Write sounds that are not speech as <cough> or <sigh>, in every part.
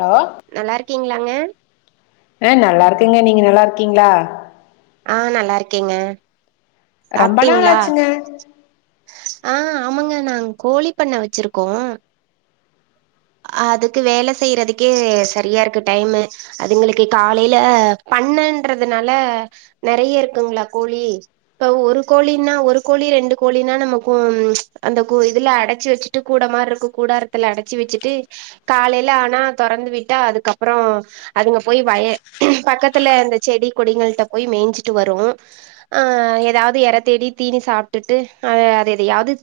hello நல்லா இருக்கீங்களா ங்க ஹா நல்லா இருக்கேங்க நீங்க நல்லா இருக்கீங்களா ஆ நல்லா இருக்கேங்க ரொம்ப நாள் சாப்பிட்டீங்களா ஆச்சுங்க ஆ ஆமாங்க நாங்க கோழி பண்ண வச்சிருக்கோம் அதுக்கு வேலை செய்யிறதுக்கே சரியா இருக்கு டைமு அதுங்களுக்கு காலையில பண்ணன்றதுனால நிறைய இருக்குங்களா கோழி இப்ப ஒரு கோழின்னா ஒரு கோழி ரெண்டு கோழின்னா நமக்கும் அந்த இதுல அடைச்சு வச்சுட்டு கூட மாரி இருக்கும் கூடாரத்துல அடைச்சு வச்சு காலையில ஆனா தொறந்து விட்டா அதுக்கப்புறம் அதுங்க போய் வய பக்கத்துல அந்த செடி கொடிங்களிட்ட போய் மேய்ச்சிட்டு வரும் ஹ ஏதாவது இறத்தேடி தீனி சாப்பிட்டுட்டு அ எதயாவது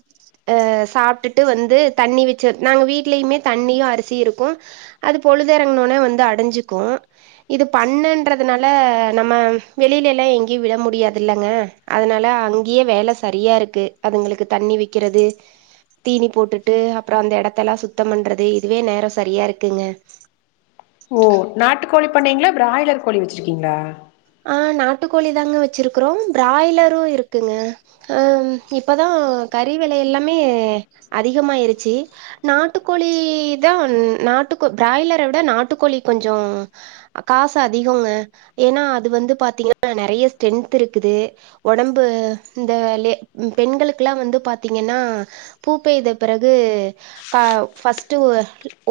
அ சாப்பிட்டுட்டு வந்து தண்ணி வச்சு நாங்க வீட்லயுமே தண்ணியும் அரிசி இருக்கும் அது பொழுது இறங்குனோனே வந்து அடைஞ்சுக்கும் இது பண்ணன்றதுனால நம்ம வெளில எல்லாம் எங்கேயும் விட முடியாது இல்லங்க அதுனால அங்கேயே வேலை சரியா இருக்கு அதுங்களுக்கு தண்ணி வைக்கிறது தீனி போட்டுட்டு அப்புறம் அந்த இடத்தெல்லாம் சுத்தம் பண்றது இதுவே நேரம் சரியா இருக்குங்க ஓ நாட்டுக்கோழி இப்ப நீங்களும் பிராய்லர் கோழி வச்சிருக்கீங்களா நாட்டுக்கோழி தாங்க வச்சிருக்கறோம் பிராய்லரும் இருக்குங்க இப்போ தான் கறி விலை எல்லாமே அதிகமிருச்சு நாட்டுக்கோழி தான் நாட்டுக்கோ பிராய்லரை விட நாட்டுக்கோழி கொஞ்சம் காசு அதிகங்க ஏன்னா இது வந்து பாத்திங்கன்னா நைரைய ஸ்டேன்த்து இருக்குது உடம்பு பெண்களுக்கு பத்திக்கன்னா பூ பிறகு பா பஸ்ட்டு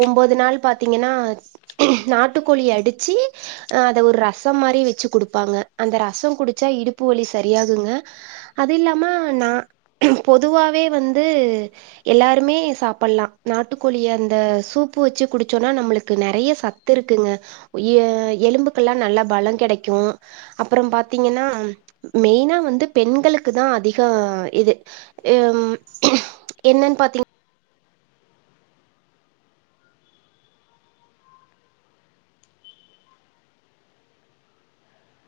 ஓன்பது நாள் பாத்திங்கனா நாட்டுக்கோழி அடிச்சு அ அத ஒரு ரசம் மாதிரி வச்சி குடுப்பாங்க அந்த ரசம் குடிச்சா இடுப்பு வலி சரியாகுங்க அது இல்லாம பொதுவாவே வந்து எல்லாருமே சாப்பிடலாம் நாட்டுக்கோழிய அந்த சூப்பு வச்சு குடிச்சோன்னா நம்மளுக்கு நிறைய சத்து இருக்குங்க எலும்புக்கெல்லாம் நல்லா பலம் கிடை க்கும் அப்புறம் பாத்தீங்கன்னா மெயினா வந்து பெண்களுக்கு தான் அதிகம் இது ஹ என்னன்னு பாத்தீங்கா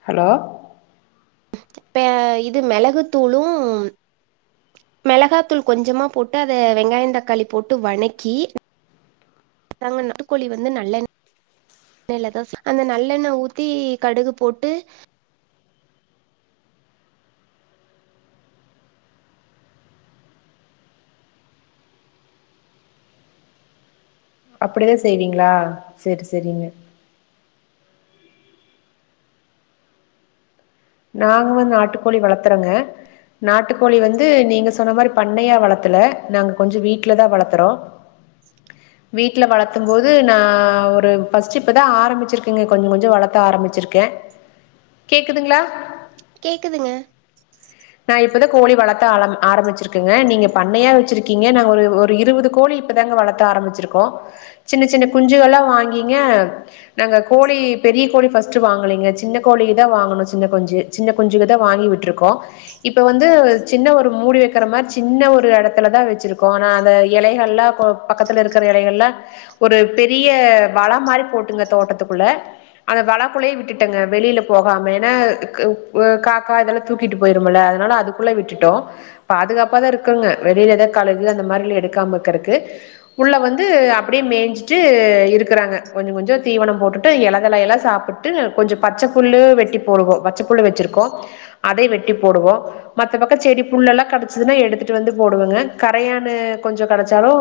ஹலோ இப்ப இது மிளகுத்தூளும் மிளகாத்தூள் கொஞ்சமா போட்டு அதை வெங்காயம் தக்காளி போட்டு வணக்கி நா நாட்டுகோழி வந்து நல்லெண்ணெய்யில தான் அந்த நல்லெண்ணய் ஊத்தி கடுகு போட்டு அப்படிதான் செய்வீங்களா சேரி சேரிங்க நாங்க வந்து நாட்டுக்கோழி வளர்த்துறங்க நாட்டுக்கோழி வந்து நீங்க சொன்ன மாதிரி பண்ணையா வளர்த்தல நாங்க கொஞ்சம் வீட்டுலதான் வளர்த்துறோம் வீட்டுல வளர்த்தும் போது நான் ஒரு பஸ்ட்டு இப்பதான் ஆரம்பிச்சிருக்கேங்க கொஞ்சம் கொஞ்சம் வளர்த்த ஆரம்பிச்சிருக்கேன் கேக்குதுங்களா கேக்குதுங்க நான் இப்பதான் கோழி வளர்த்த ஆல ஆரம்பிச்சிருக்கேங்க நீங்க பண்ணையா வச்சிருக்கீங்க நாங்க ஒரு ஒரு இருபது கோழி இப்பதாங்க வளர்த்த ஆரம்பிச்சிருக்கோம் சின்ன சின்ன குஞ்சுகள் எல்லாம் வாங்கீங்க நாங்க கோழி பெரிய கோழி ஸ்ட் வாங்கலீங்க சின்ன கோழிக்குதான் வாங்கணும் சின்ன குஞ்சு சின்ன குஞ்சுக்குதான் வாங்கி விட்டுருக்கோம் இப்ப வந்து சின்ன ஒரு மூடி வைக்கிற மாதிரி சின்ன ஒரு இடத்துல தான் வச்சிருக்கோம் ஆனா அந்த இலைகளலெல்லாம் பக்கத்துல இருக்கிற இலைகள்லாம் ஒரு பெரிய வலை மாதிரி போட்டுங்க தோட்டத்துக்குள்ள அந்த வலக்குள்ளேயே விட்டுட்டேங்க வெளியில போகாம ஏன்னா காக்கா இதெல்லாம் தூக்கிட்டு போயிரு <unintelligible> ட்ட போடு செடி புல்ல எல்லாம் கிடைச்சதுன்னா எடுத்துட்டு வந்து போடுவங்க கரையானு கொஞ்சம் கிடைச்சாலும்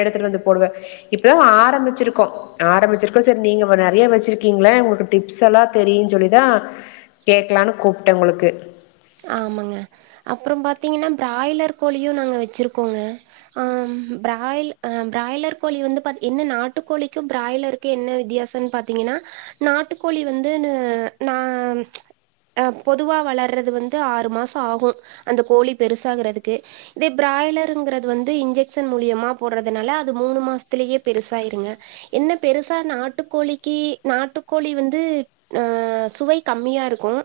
எடுத்துட்டு வந்து போடுவேன் இப்பதான் ஆரம்பிச்சிருக்கோம் ஆரம்பிச்சிருக்கோம் சரி நீங்க நிறைய வச்சிருக்கீங்கள உங்களுக்கு டிப்ஸ் எல்லாம் தெரியனு சொல்லிதான் கேக்கலாம்னு கூப்பிட்டேன் உங்களுக்கு ஆமாங்க அப்புறம் பாத்தீங்கன்னா பிராய்லர் கோழியும் நாங்க வச்சிருக்கோங்க ஆஹாயஹ பிராய்லர் கோழி வந்து என்ன நாட்டுக்கோழிக்கும் பிராய்லருக்கும் என்ன வித்தியாசம்னு பாத்தீங்கன்னா நாட்டுக்கோழி வந்து நாஹ பொதுவா வளர்றது வந்து ஆறு மாசமாகும் அந்த கோழி பெருசாகிறது இத பிராயிலர் வந்து இன்ஜெக்க்ஷன் மூலியமா போடுறனால அது மூணு மாசத்திலயே பெருசிருங்க என்ன பெருசா நாட்டுக்கோழிக்கு நாட்டுக்கோழி வந்து சுவை கம்மியா இருக்கும்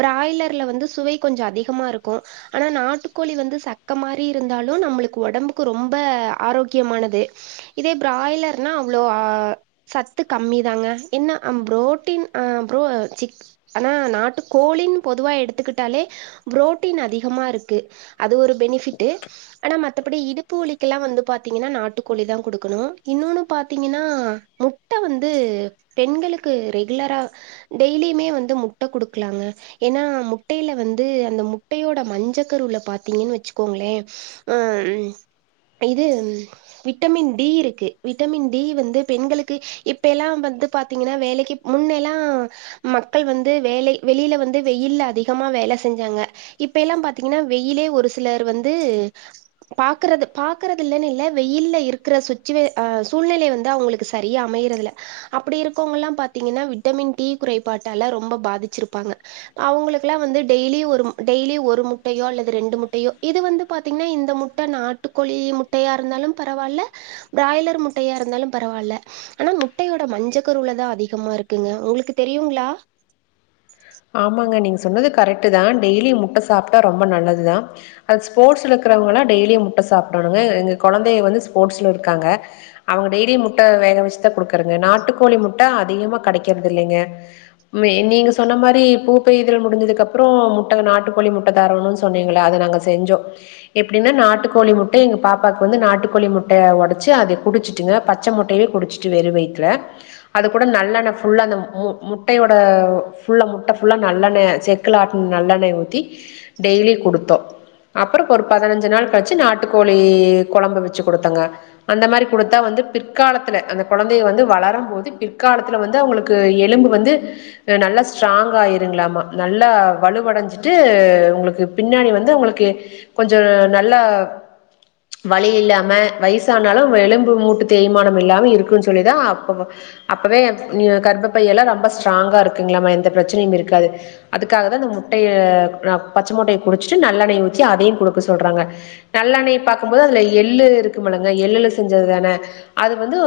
பிராயலர்ல வந்து சுவை கொஞ்சம் அதிகமா இருக்கும் ஆனா நாட்டுக்கோழி வந்து சக்க மாதிரி இருந்தாலும் நம்மளுக்கு உடம்புக்கு ரொம்ப ஆரோக்கியமானது இதே பிராயலர் அவ்ளோ சத்து கம்மி தாங்க என்ன நாட்டு கோழியினு பொதுவா எடுத்துக்கிட்டு புரோட்டன் அதிகமா இருக்கு அது ஒரு பெனிபிட்டு ஆனாமத்தபடி இடுப்பு ஒலிக்கெல்லாம் வந்து பாத்தீங்கன்னா நாட்டுக்கோழி தான் குடுக்கணும் இன்னொன்னு பாத்தீங்கன்னா முட்டை வந்து பெண்களுக்கு ரெகுலரா டெய்லியும் வந்துமே முட்டை கொடுக்கலாங்க ஏன்னா முட்டை முட்டையில வந்து அந்த முட்டையோட மஞ்ச கருவுல பாத்தீங்கன்னு வச்சுக்கோங்களேன்ஹ இது விட்டமின் டி இருக்கு விட்டமின் டி வந்து பெண்களுக்கு இப்ப எல்லாம் வந்து பாத்தீங்கன்னா வேலைக்கு முன்னெல்லாம் மக்கள் வந்து வேலை வெளியில வந்து வெயில்ல அதிகமா அத வேலை செஞ்சாங்க இப்ப எல்லாம் பாத்தீங்கன்னா வெயிலே ஒரு சிலர் வந்து பாக்குறது பாக்கறது இல்ல இ வெயில் இருக்கிற சுச்சிவேசன் சூழ்நிலை வந்து அவங்களுக்கு சரியா அமையறதுல்ல அப்படி இருக்கவங்க எல்லாம் பாத்தீங்கன்னா விட்டமின் டி குறைபாட்டால ரொம்ப பாதிச்சிருப்பாங்க அவங்களுக்கு ல்லாம் வந்து டெய்லி ஒரு டெய்லி ஒரு முட்டையோ அல்லது ரெண்டு முட்டையோ இது வந்து பாத்தீங்கன்னா இந்த முட்டை நாட்டுக்கோழி முட்டையா இருந்தாலும் பரவாயில்ல பிராய்லர் முட்டையா இருந்தாலும் பரவாயில்ல ஆனா முட்டையோட மஞ்சக்கருளை தான் அதிகமா இருக்குங்க உங்களுக்கு தெரியுங்களா ஆமாங்க நீங்க சொன்னது கரெக்ட் தான் டெய்லியூம் முட்டை சாப்பிட்டா ரொம்ப நல்லதுதான் அது ஸ்போர்ட்ஸ்ல இருக்கறவங்காம் டெய்லியும் முட்டை சாப்பிடணுங்க எங்க குழந்தைய வந்து ஸ்போர்ட்ஸ்ல இருக்காங்க அவங்க டெய்லியும் முட்டை வேக வச்சுதான் குடுக்கறங்க நாட்டுக்கோழி முட்டை அதிகமா கிடைக்கறிறது இல்லைங்க நீங்க சொன்ன மாதிரி மாதிரி பூப்பயல் முடிஞ்சதுக்கு அப்புறம் முட்டை நாட்டுக்கோழி முட்டை தரணும்னு சொன்னீங்கள அதை நாங்க செஞ்சோம் எப்படின்னா நாட்டுக்கோழி முட்டை எங்க பாப்பாக்கு வந்து நாட்டுக்கோழி முட்டையை உடைச்சு அது குடிச்சுட்டுங்க பச்சை முட்டையே குடிச்சுட்டு வெற வாயில அது கூட நல்ல முட்டையோட நல்லெண்ணைய் செக்குல ஆட்ட நல்லெண்ணெய் ஊத்தி டெய்லி கொடுத்தோம் அப்புறம் ஒரு பதினஞ்சு நாள் கழிச்சு நாட்டுக்கோழி குழம்பு வச்சு கொடுத்தாங்க அந்த மாதிரி கொடுத்தா வந்து பிற்காலத்துல அந்த குழந்தைய வந்து வளரும் போது பிற்காலத்துல வந்து அவங்களுக்கு எலும்பு வந்து நல்ல ஸ்ட்ராங்கா ஆயிருங்களாமா நல்லா வலுவடஞ்சிட்டு உங்களுக்கு பின்னாணி வந்து உங்களுக்கு கொஞ்சம் நல்லா வழி இல்லாம வயசு ஆனாலும் எலும்பு மூட்டு தேய்மானம் இல்லாம இருக்குன்னு சொல்லிதான் அப்ப அப்பவே கர்பப்பைய எல்லாம் ரொம்ப ஸ்ட்ராங்கா இருக்குங்களா பிரச்சனையும் இருக்காது அதுக்காகந்த முட்டைய பச்சை மட்டையை குடிச்சட்டு நல்லெண்ணெய ஊச்சி அதையும் கொடுக்க சொல்றாங்க நல்லெண்ணய பார்க்கபோது அதுல எள்ளு இருக்கு மில்லங்க எள்ளு செஞ்சது தானே அது வந்து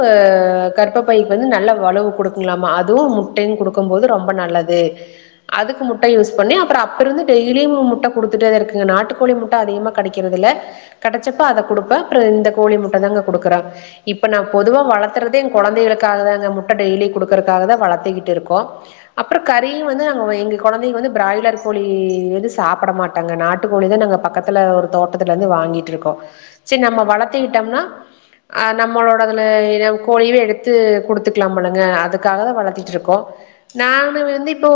கற்ப பைக்கு வந்து நல்ல வளுவு கொடுக்காமா அதுவும் முட்டை கொடுக்கும் போது ரொம்ப நல்லது அதுக்கு முட்டை யூஸ் பண்ணி அப்புறம் அப்பந்து டெய்லியும் முட்டை கொடுத்துட்டே தான் இருக்குங்க நாட்டு கோழி முட்டை அதிகமா கடைக்கறிறதுல்ல கிடைச்சப்ப அதை குடுப்பேன் அப்புறம் இந்த கோழி முட்டை தான்ங்க குடுக்கறன் இப்ப நான் பொதுவா வளர்த்துறதே என்ங்க குழந்தைளுக்காகான் முட்டை டெய்லி குடு இருக்கறக்காகத வளர்த்துக்கிட்டு இருக்கோம் அப்புறம் கறியும் வந்து நாங்கள் எங்க குழந்தைங்க வந்து பிராய்லர் கோழி வந்து சாப்பிட மாட்டாங்க நாட்டுக்கோழி தான் நாங்கள் பக்கத்துல ஒரு தோட்டத்துல இருந்து வாங்கிட்டுருக்கோம் சரி நம்ம வளர்த்திக்கிட்டோம்னாஹ் நம்மளோடதுல கோழியே எடுத்து கொடுத்துக்கலாம் முல்லுங்க அதுக்காக தான் வளர்த்திட்டு இருக்கோம் நான் இப்போ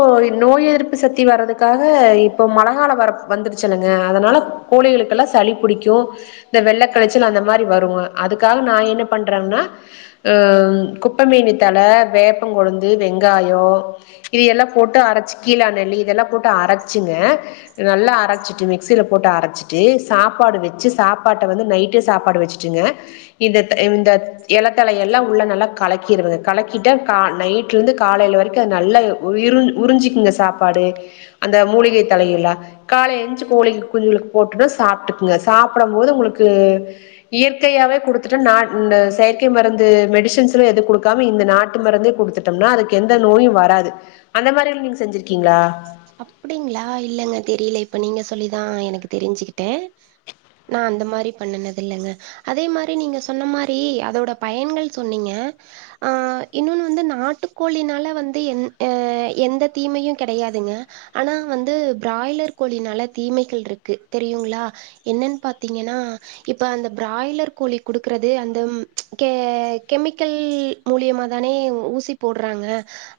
நோய் எதிர்ப்பு சத்தி வர்ரதுக்காக இப்போ மழ வர வந்துருச்சுனுங்க அதனால கோழிகளுக்கெல்லாம் சளி பிடிக்கும் இந்த வெள்ளை கிளைச்சல் அந்த மாதிரி வருங்க அதுக்காக நான் என்ன பண்றேங்கன்னாஹ் குப்பைமீனி தழ வேப்பம் கொழுந்து வெங்காயம் இதெல்லாம் போட்டு அரைச்சி கீழா நெல்லி இதெல்லாம் போட்டு அரைச்சிங்க நல்லா அரைச்சிட்டு மிக்சியில் போட்டு அரைச்சிட்டு சாப்பாடு வச்சு சாப்பாட்டை வந்து நைட்டு சாப்பாடு வச்சுட்டுங்க இந்த த இந்த இலத்தலையெல்லாம் உள்ளே நல்லா கலக்கிடுவேங்க கலக்கிட்டால் கா நைட்லேருந்து காலையில் வரைக்கும் அது நல்லா உறிஞ்சக்குங்க சாப்பாடு அந்த மூலிகை தலையல்ல காலையில எழுந்துருஞ்சு கோழிக்கு குஞ்சளுக்கு போட்டு சாப்பிட்டுக்கங்க சாப்பிடும் போது உங்களுக்கு இயற்கையாவே குடுத்துட்ட இந்த செயற்கை மருந்து மெடிசின்ஸ் எல்லா எது குடுக்க இந்த நாட்டு மருந்தே கொடுத்துட்டோம்னா அதுக்கு எந்த நோயும் வராது அந்த மாதிரி நீங்கசெஞ்சிருக்கிங்கலா அப்படிங்களா இல்லலைங்க தெரியல இப்ப நீங்க சொல்லிதான் எனக்கு தெரிஞ்சுக்கிட்டே ந அந்த மாரி பண்ணுலதுங்க அதே மாரி நீங்க சொன்ன மாரி அதோட பயன்கள் சொன்னீங்க இன்னோன்னு வந்து நாட்டுக்கோழினால வந்து எந்த தீமையும் கெடையாதுங்க ஆனா வந்து பிராய்லர் கோழினால தீமைகள் ருக்கு தெரியுங்களா என்னன்னு பாத்தீங்கன்னா இப்ப அந்த பிராய்லர் கோழி குடுக்கறது அந்த கெமிக்கல் மூலியமா தானே ஊசி போட்றாங்க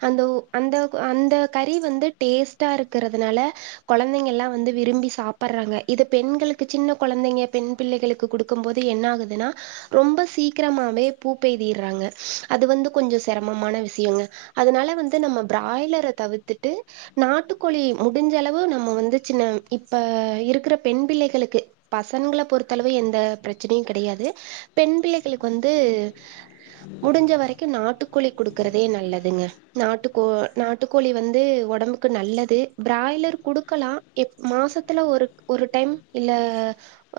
அந்த அந்த அந்த வந்து டேஸ்டா இருக்கிறதுனால குழந்தைங்க எல்லாம் வந்து விரும்பி சாப்பர்றாங்க இது பெண்களுக்கு சின்ன குழந்தைங்க பெண் பிள்ளைகளுக்கு கொடுக்கும் போது என்ன ஆகுதுன்னா ரொம்ப சீக்கிரமாவே பூ பெய்திடுறாங்க அது வந்து கொஞ்சம் சிரமமான விஷயங்க அதனால வந்து நம்ம பிராய்லரை தவிர்த்து நாட்டுக்கோழி முடிஞ்ச அளவு நம்ம வந்து சின்ன இப்ப இருக்கிற பெண் பிள்ளைகளுக்கு பசன்களை பொறுத்தளவு எந்த பிரச்சனையும் கிடையாது பெண் பிள்ளைகளுக்கு வந்து முடிஞ்ச வரைக்கும் நாட்டுக்கோழி குடுக்கறதே நல்லதுங்க நாட்டுக்கோ நாட்டுக்கோழி வந் வந்து உடம்புக்கு நல்லது பிராய்லர் குடுக்கலாம் எப் மாசத்துல ஒரு ஒரு டைம் இல்ல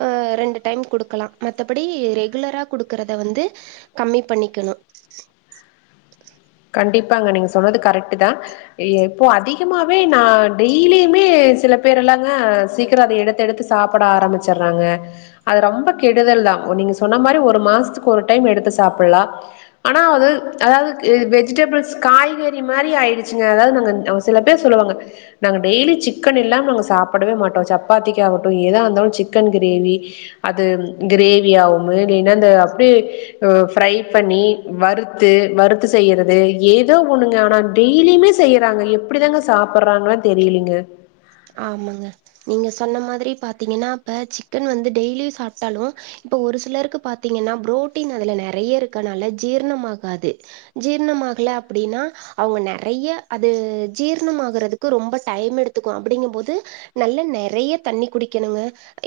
ஹ ரெண்டு டைம் குடுக்கலாம் மத்தபடி ரெகுலரா குடுக்கறத வந்து கம்மி பண்ணிக்கணும் கண்டிப்பாங்க நீங்க சொன்னது கரெக்ட் தான் இப்போ அதிகமாவே நான் டெய்லியுமே சில பேர் எல்லாம்ங்க சீக்கிரம் அதை எடுத்து எடுத்து சாப்பிட ஆரம்பிச்சுறாங்க அது ரொம்ப கெடுதல் தான் நீங்க சொன்ன மாதிரி ஒரு மாசத்துக்கு ஒரு டைம் எடுத்து சாப்பிலாம் ஆனாஅது அதாவது வெஜிடபிள்ஸ் காய்கறி மாரி ஆயிடுச்சுங்க அதாவது நா சில பேர் சொல்லுவாங்க நாங்கள் டெய்லி சிக்கன் இல்லாம நாங்கள் சாப்பிடவே மாட்டோம் சப்பாத்திக்கு ஆகட்டும் எதா இருந்தாலும் சிக்கன் கிரேவி அது கிரேவி ஆகும் இல்லனா அப்படிய ப்ரை பண்ணி வறுத்து செய்யறது ஏதோ ஒண்ணுங்க ஆனா டெய்லியுமே செய்றாங்க எப்படிதாங்க சாப்புறாங்க தெரியலீங்க ஆமாங்க நீங்க சொன்ன மாதிரி பாத்தீங்கன்னா இப்ப சிக்கன் வந்து டெய்லி சாப்டாலும் இப்ப ஒரு சிலருக்கு பாத்தீங்கன்னா புரோட்டீன் அதுல நிறைய இருக்கனால ஜீரணமாகாது ஜீரணமாகல அப்படின்னா அவங்க நிறைய அது ஜீர்ண ஆறதுக்கு ரொம்ப டைம் எடுத்து அப்படிங்கும் போது நல்ல நெறைய தண்ணி குடிக்கனுங்க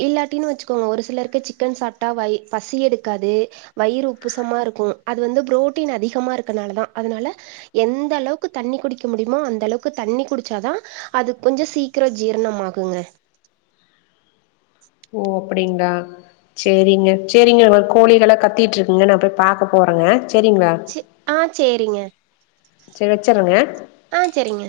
இல்லாட்டி ன்னு வச்சுக்கோங்க ஒரு சிலருக்கே சிக்கன் சாப்ட்டா வயி பசி யடுக்காது வயிறு உப்புசமாருக்கும் அது வந்து புரோட்டின் அதிகமா ருக்கிறநால தான் அதனால எந்த அளவுக்கு தண்ணி குடிக்க முடியுமோ இந்த அளவுக்கு தண்ணி குடிச்சா தான் அது கொஞ்சம் சீக்கிரம் ஜீர்ணம் ஆகுங்க ஓ அப்டிங்லா சேரிங்க சேரிங்க நம்ம கோழிகளாம் கத்திட்டு இருக்குங்க நான் போய் பாக்க போறங்க சே ஆ சேரிங்க சேரி வச்சிர்றங்க ஆ சேரிங்க